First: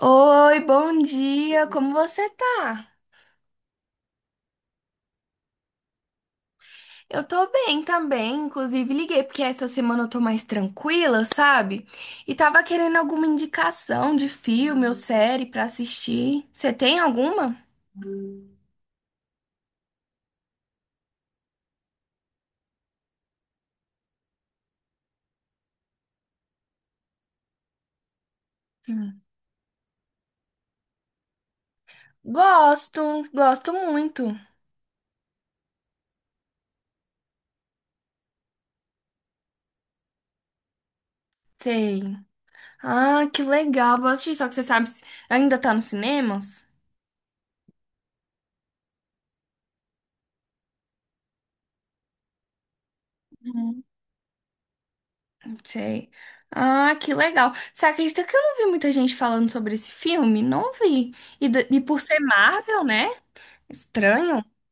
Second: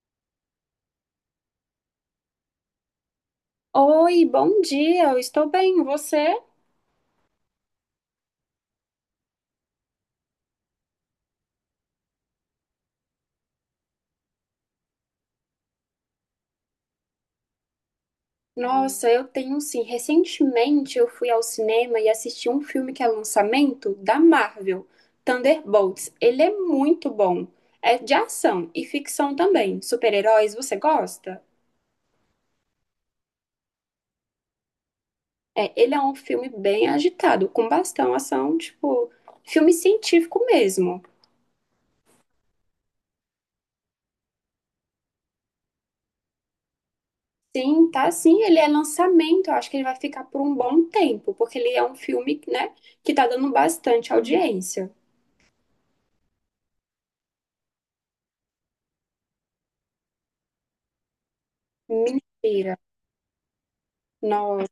Oi, bom dia, como você tá? Oi, bom dia, eu estou bem, você? Eu tô bem também, inclusive liguei porque essa semana eu tô mais tranquila, sabe? E tava querendo alguma indicação de filme ou série pra assistir. Você tem alguma? Nossa, eu tenho sim. Recentemente eu fui ao cinema e assisti um filme que é lançamento da Marvel, Thunderbolts. Ele é muito bom. É de ação e Hum. ficção também. Super-heróis, você gosta? Gosto, gosto muito. É, ele é um filme bem agitado, com bastante ação, tipo, filme científico mesmo. Sei. Ah, que legal, vou assistir, só que você sabe, se ainda tá nos cinemas? Sim, tá sim, ele é lançamento, eu acho que ele vai ficar por um bom tempo, porque ele é um filme, né, que tá dando Uhum. bastante audiência. Sei. Ah, que legal. Você acredita que eu não vi muita gente falando sobre esse filme? Não vi. E, e por ser Mentira. Marvel, né? Estranho? Nossa,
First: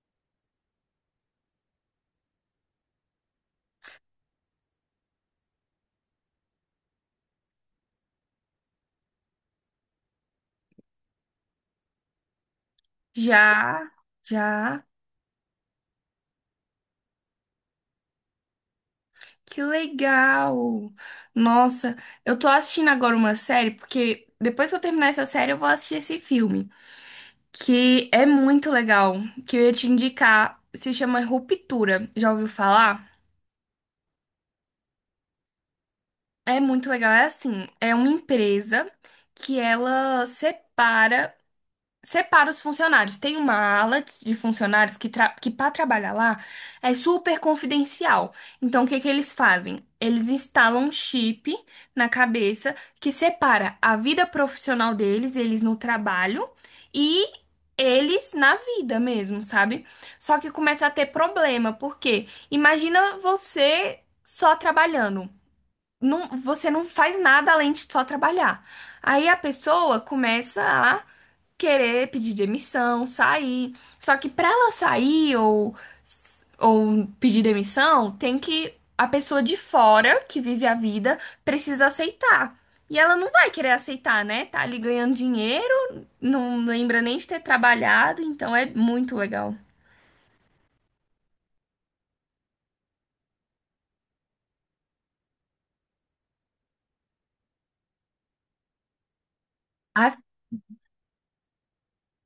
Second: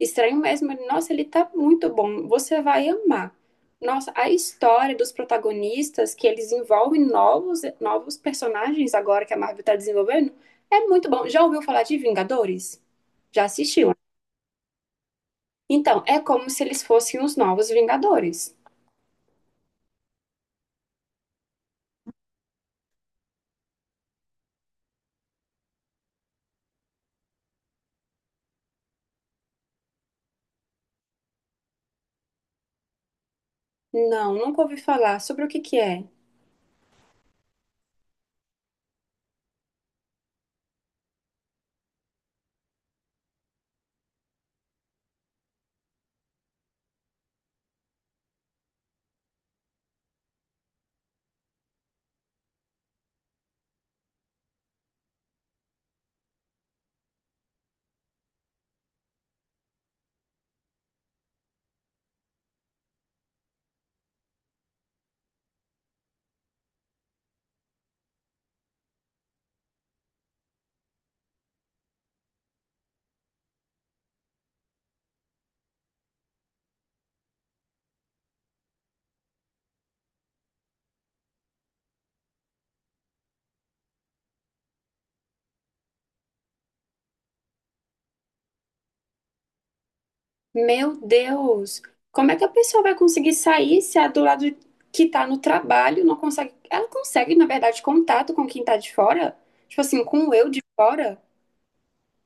estranho mesmo. Nossa, ele tá muito bom. Você vai amar. Nossa, a história dos protagonistas, que eles envolvem novos personagens agora que a Marvel tá desenvolvendo, é muito bom. Já ouviu falar de Vingadores? Já Já, assistiu? já. Então, é como se eles fossem os novos Vingadores. Que legal! Nossa, eu tô assistindo agora uma série, porque depois que eu terminar essa série, eu vou assistir esse filme, que é muito legal, que eu ia te indicar. Se chama Ruptura. Já ouviu falar? Não, nunca ouvi falar. Sobre o que que é? É muito legal. É assim, é uma empresa que ela Separa os funcionários. Tem uma ala de funcionários que, que para trabalhar lá é super confidencial. Então, o que que eles fazem? Eles instalam um chip na cabeça que separa a vida profissional deles, eles no trabalho, e eles na vida mesmo, sabe? Só que começa a ter problema, porque imagina você só trabalhando você não faz nada além de só trabalhar. Aí a pessoa começa a querer pedir demissão, sair. Só que para ela sair ou pedir demissão, tem que a pessoa de fora que vive a vida precisa aceitar. E ela não vai querer aceitar, né? Tá ali ganhando dinheiro, não lembra nem de ter trabalhado, então é muito legal. Meu Deus, como é que a pessoa vai conseguir sair se a do lado que tá no trabalho não consegue? Ela consegue, na verdade, contato com quem tá de fora? Tipo assim, com o eu de fora?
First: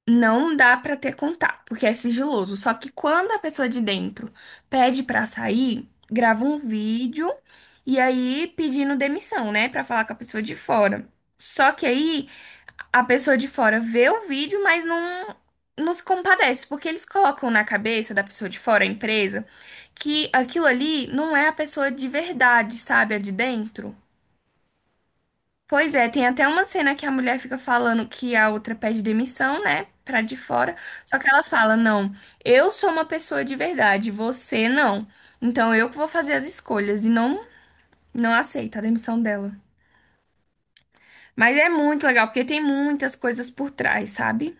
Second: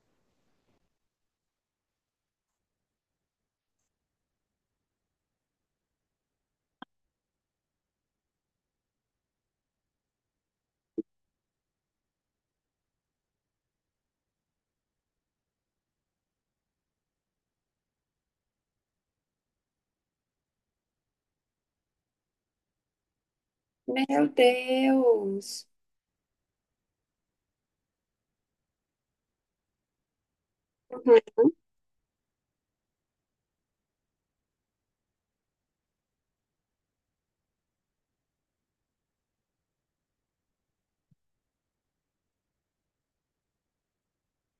Não dá pra ter contato, porque é sigiloso. Só que quando a pessoa de dentro pede pra sair, grava um vídeo e aí pedindo demissão, né, pra falar com a pessoa de fora. Só que aí a pessoa de fora vê o vídeo, mas não se compadece, porque eles colocam na cabeça da pessoa de fora, a empresa, que aquilo ali não é a pessoa de verdade, sabe, a de dentro. Meu Deus. Pois é, tem até uma cena que a mulher fica falando que a outra pede demissão, né? Pra de fora. Só Uhum. que ela fala: não, eu sou uma pessoa de verdade, você não. Então eu que vou fazer as escolhas. E não, não aceita a demissão dela. Mas é muito legal, porque tem muitas coisas por trás, sabe?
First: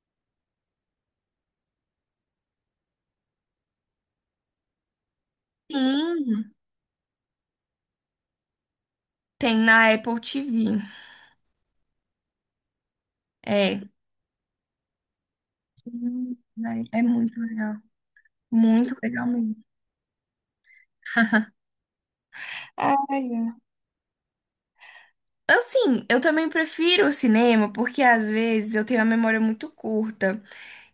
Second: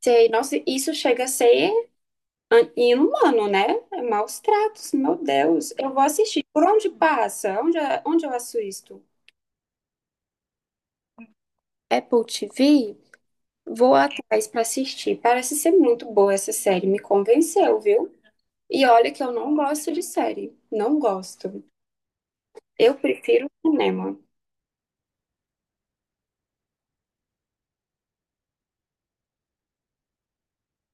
Sei, nossa, isso chega a ser inumano, né? É maus tratos, meu Deus. Eu vou assistir. Sim, Por onde passa? Onde, é, onde eu assisto isto? tem na Apple TV. Apple TV? É. Vou atrás pra assistir. Parece ser muito boa Hum, essa série, É me é muito legal. convenceu, viu? E Muito olha que legal eu mesmo. não gosto de série, não gosto. Ai, Eu prefiro é. cinema. Assim, eu também prefiro o cinema porque às vezes eu tenho a memória muito curta.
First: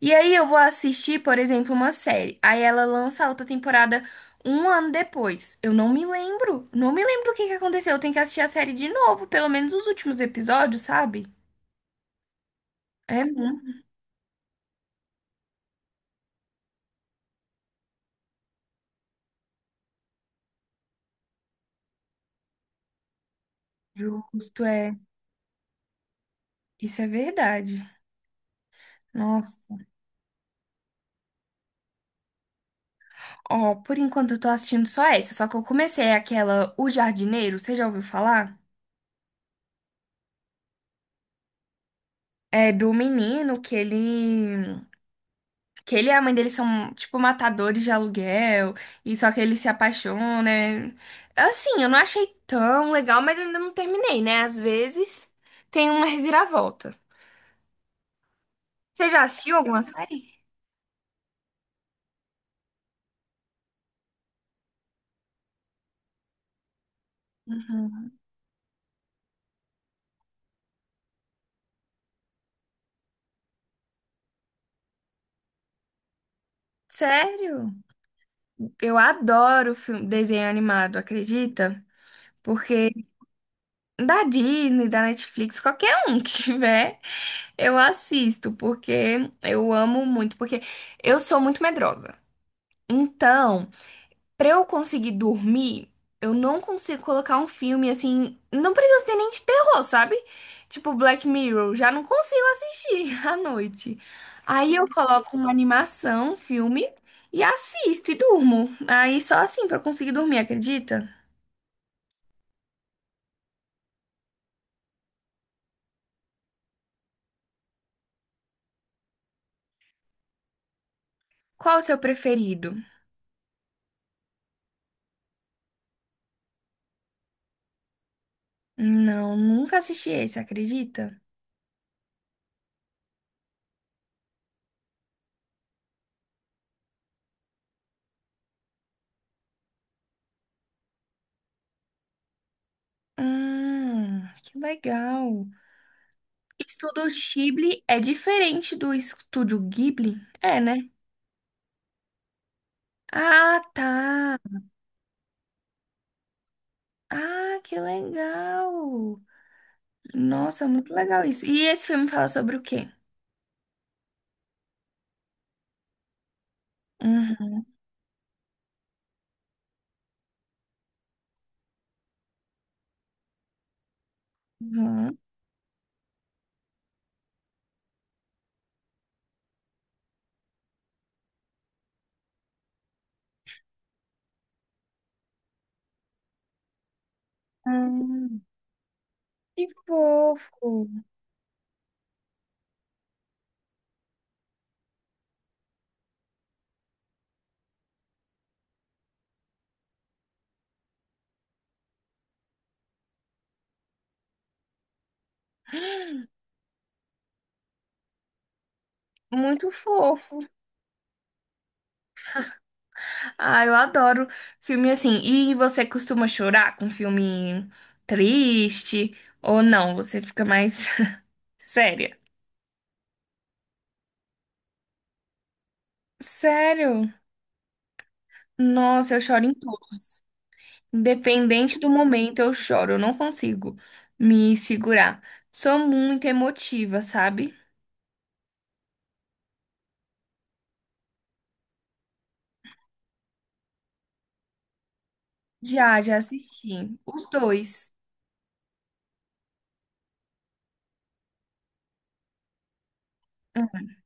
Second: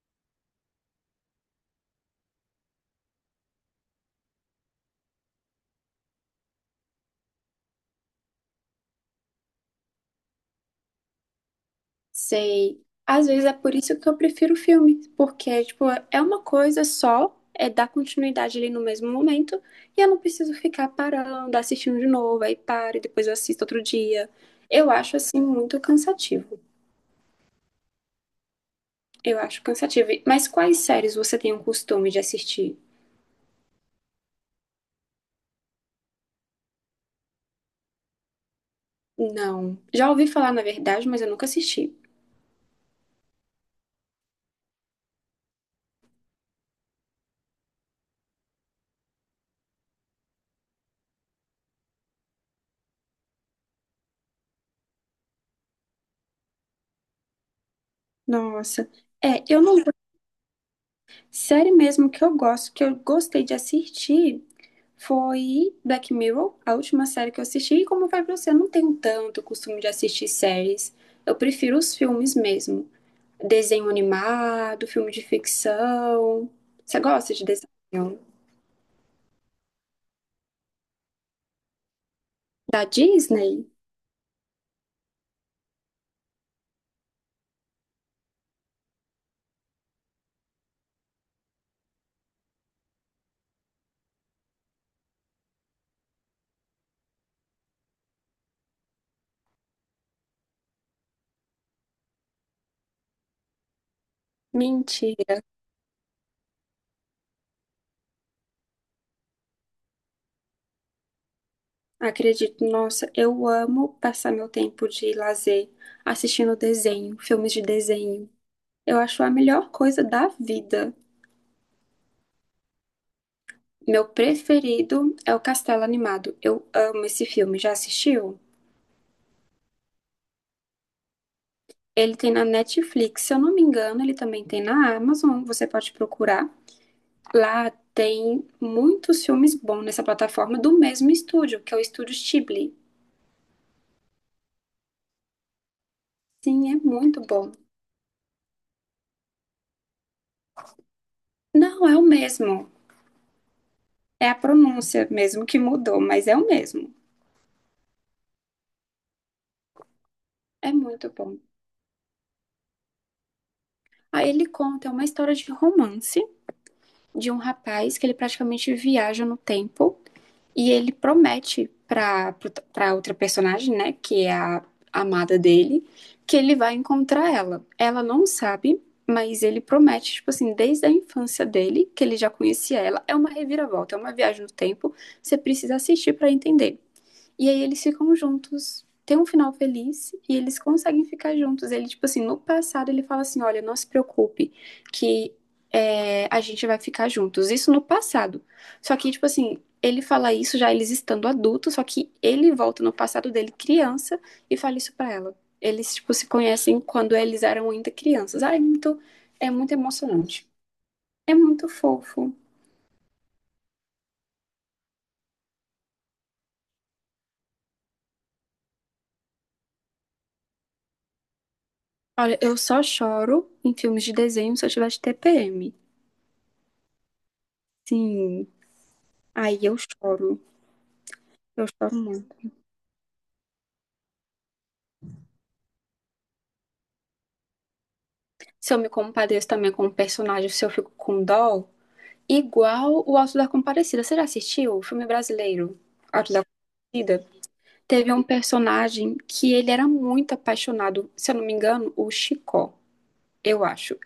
E aí eu vou assistir, por exemplo, uma série. Aí ela lança a outra temporada um ano depois. Eu não me lembro. Não me lembro o que que aconteceu. Eu tenho que assistir a série de novo, pelo menos os últimos episódios, sabe? Sei. É Às vezes muito é por isso que eu prefiro filme, porque, tipo, é uma coisa só, é dar continuidade ali no mesmo momento, e eu não preciso ficar parando, assistindo de novo, aí paro e depois eu assisto outro dia. justo, Eu é. acho, assim, muito cansativo. Isso é verdade. Eu acho Nossa. cansativo. Mas quais séries você tem o costume de assistir? Ó, por enquanto eu tô assistindo só essa, só que eu comecei aquela O Jardineiro, você já ouviu falar? Não. Já ouvi falar, na verdade, mas eu nunca assisti. É do menino que ele que ele e a mãe dele são, tipo, matadores de aluguel, e só que ele se apaixona. Né? Assim, eu não achei tão legal, mas eu ainda não terminei, né? Às vezes tem uma reviravolta. Nossa. Você já É, assistiu eu não. alguma série? Série mesmo que eu gosto, que eu gostei de assistir, foi Black Mirror, a última série que eu assisti. E como vai pra você, eu não tenho tanto costume de assistir séries. Eu prefiro os filmes mesmo. Desenho animado, filme de ficção. Você gosta de Sério? desenho? Eu adoro filme, desenho animado, acredita? Da Porque Disney? da Disney, da Netflix, qualquer um que tiver, eu assisto, porque eu amo muito, porque eu sou muito medrosa. Então, pra eu conseguir dormir, eu não consigo colocar um filme assim. Não precisa ser nem de terror, sabe? Tipo Black Mirror, já não consigo assistir à noite. Aí eu coloco Mentira. uma animação, um filme, e assisto e durmo. Aí só assim pra eu conseguir dormir, acredita? Acredito, nossa, eu amo passar meu tempo de lazer assistindo desenho, filmes de desenho. Eu acho a melhor coisa da vida. Qual o seu preferido? Meu preferido é o Castelo Animado. Eu amo esse filme. Já assistiu? Não, nunca assisti esse, acredita? Ele tem na Netflix, se eu não me engano, ele também tem na Amazon. Você pode procurar. Lá tem muitos filmes bons nessa plataforma do mesmo estúdio, que é o estúdio Ghibli. Que legal. Sim, é Estúdio muito bom. Ghibli é diferente do Estúdio Ghibli? É, né? Não, é o mesmo. Ah, É a tá. pronúncia mesmo que mudou, mas é o mesmo. Ah, que legal! Nossa, É muito muito legal bom. isso. E esse filme fala sobre o quê? Aí ele conta uma história de romance de um Uhum. rapaz que ele praticamente viaja no tempo. E ele promete para outra personagem, né, que é a Uhum. amada dele, que ele vai encontrar ela. Ela não sabe, mas ele promete, tipo assim, desde a infância dele, que ele já conhecia ela. É uma reviravolta, é uma viagem no tempo, você precisa assistir para entender. E aí eles ficam Hum, juntos, tem um final que feliz e eles fofo! conseguem ficar juntos. Ele, tipo assim, no passado ele fala assim: olha, não se preocupe, que é, a gente vai ficar juntos. Isso no passado. Só que, tipo assim, ele fala isso já eles estando adultos, só que ele volta no passado dele criança e fala isso pra ela. Eles, tipo, se conhecem quando eles eram ainda crianças. Ah, é Muito muito fofo. emocionante. É muito fofo. Ah, eu adoro filme assim. E você costuma chorar com filme triste? Ou não? Você fica mais séria? Olha, eu só choro em filmes de desenho se eu tiver de TPM. Sério? Sim. Nossa, eu choro em Aí todos. Eu Independente do choro momento, muito. eu choro. Eu não consigo me segurar. Sou muito emotiva, sabe? Se eu me compadeço também com o personagem, se eu fico com dó, igual o Auto da Compadecida. Você já assistiu o filme brasileiro, Já, já Auto da assisti. Compadecida? Os dois. Teve um personagem que ele era muito apaixonado, se eu não me engano, o Chicó, eu acho.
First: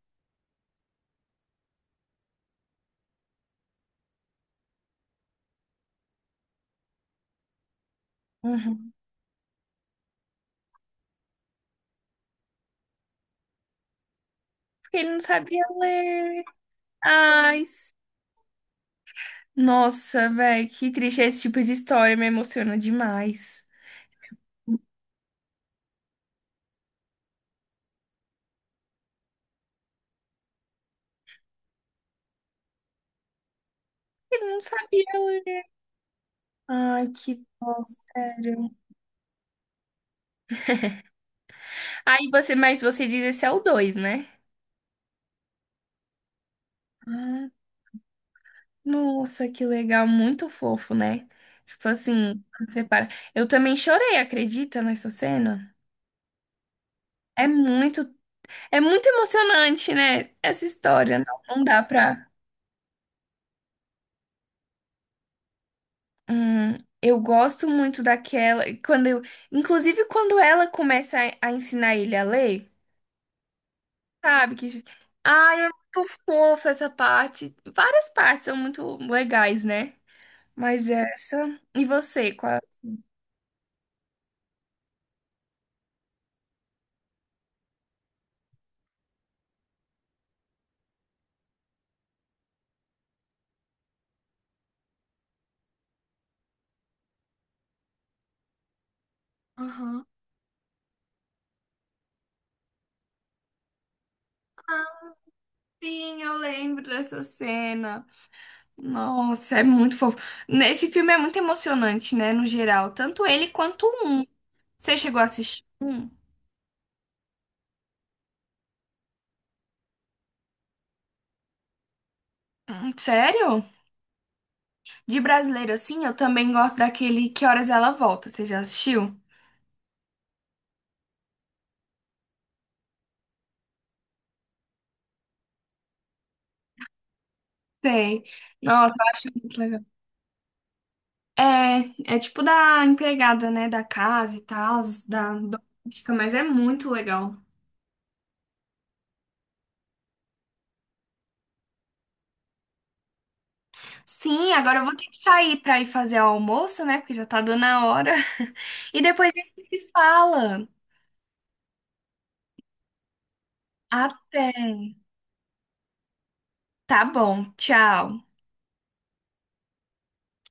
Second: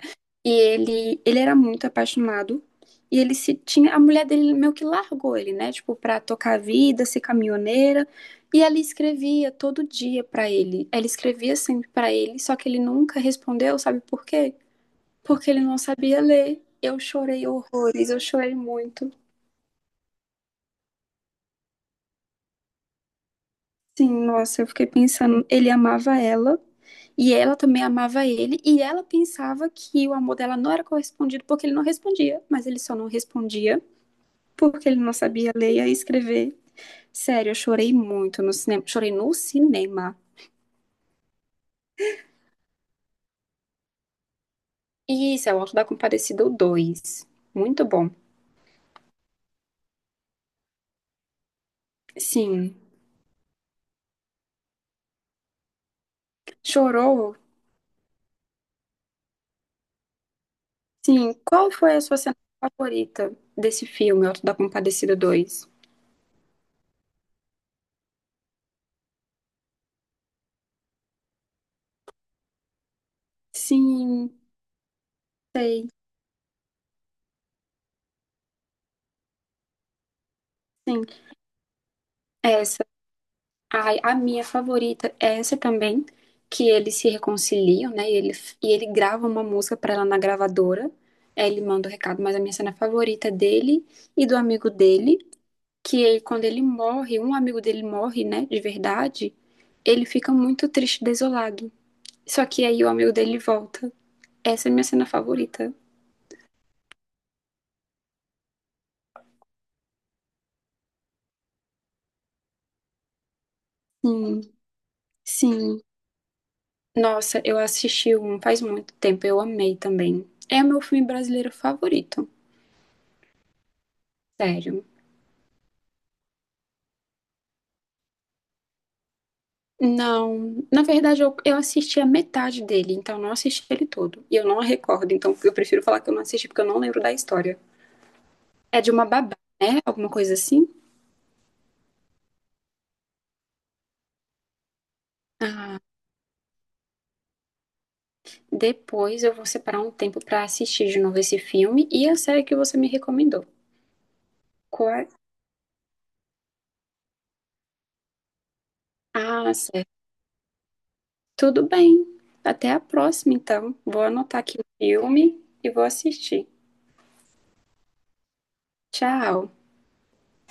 E ele era muito apaixonado. E ele se tinha. A mulher dele meio que largou ele, né? Tipo, pra tocar a vida, ser caminhoneira. E ela Uhum. escrevia todo dia pra ele. Ela escrevia sempre pra ele, só que ele nunca respondeu, sabe por quê? Porque ele não Porque ele sabia não sabia ler. ler. Eu chorei Ai, s- horrores, eu chorei muito. Nossa, velho, que triste. Esse tipo de história me emociona demais. Sim, nossa, eu fiquei pensando. Ele amava ela. E ela também amava ele, e ela pensava que o amor dela não era correspondido porque ele não respondia, mas ele só não respondia Ele não porque ele sabia não sabia ler. ler e escrever. Ai, que Sério, eu dó, chorei muito no sério. cinema. Chorei no cinema. Aí você, mas você diz esse é o dois, né? Isso, é o Auto da Compadecida dois. Ah, Muito bom. nossa, que legal, muito fofo, né? Tipo assim, quando Sim. você para. Eu também chorei, acredita, nessa cena? Chorou? É muito, é muito emocionante, né? Essa história. Sim. Não, não Qual dá foi a sua pra. cena favorita desse filme, Auto da Compadecida 2? Hum, eu gosto muito daquela. Quando eu, inclusive, quando ela começa a ensinar ele a ler, Sim, sabe? Que, ai, é sei, muito fofa essa parte. Várias partes são muito legais, né? Mas sim. essa. E você, qual? Essa. Ai, a minha favorita é essa também, que eles se reconciliam, né? E ele grava uma música pra ela na gravadora. Aí ele manda o recado, mas a minha cena favorita é dele e do amigo dele que ele, quando ele morre, um amigo dele morre, né, de verdade, ele Aham. fica muito triste, desolado. Só que aí o amigo dele volta. Essa é a minha cena favorita. Sim, eu lembro dessa cena. Nossa, é muito fofo. Esse filme é muito emocionante, né? No geral, tanto ele quanto o um. Sim, Você chegou a assistir sim. um? Nossa, eu assisti um faz muito tempo, eu amei também. É o meu filme brasileiro favorito, Sério? sério. De brasileiro, assim, eu também gosto daquele Que Horas Ela Volta. Você já assistiu? Não, na verdade eu assisti a metade dele, então não assisti ele todo. E eu não recordo, então eu prefiro falar que eu não assisti porque eu não lembro da história. Tem. É de Nossa, uma eu acho babá, muito legal. né? Alguma coisa assim? É, é tipo da empregada, né? Da casa e tal, da Ah, doméstica, mas é muito legal. depois eu vou separar um tempo para assistir de novo esse filme e a série que você me recomendou. Sim, agora eu Qual vou ter é? que sair pra ir fazer o almoço, né? Porque já tá dando a hora. E depois a Ah, gente se certo. fala. Tudo bem. Até a próxima, então. Vou anotar Até. aqui o filme e vou assistir. Tá bom, tchau. Tchau.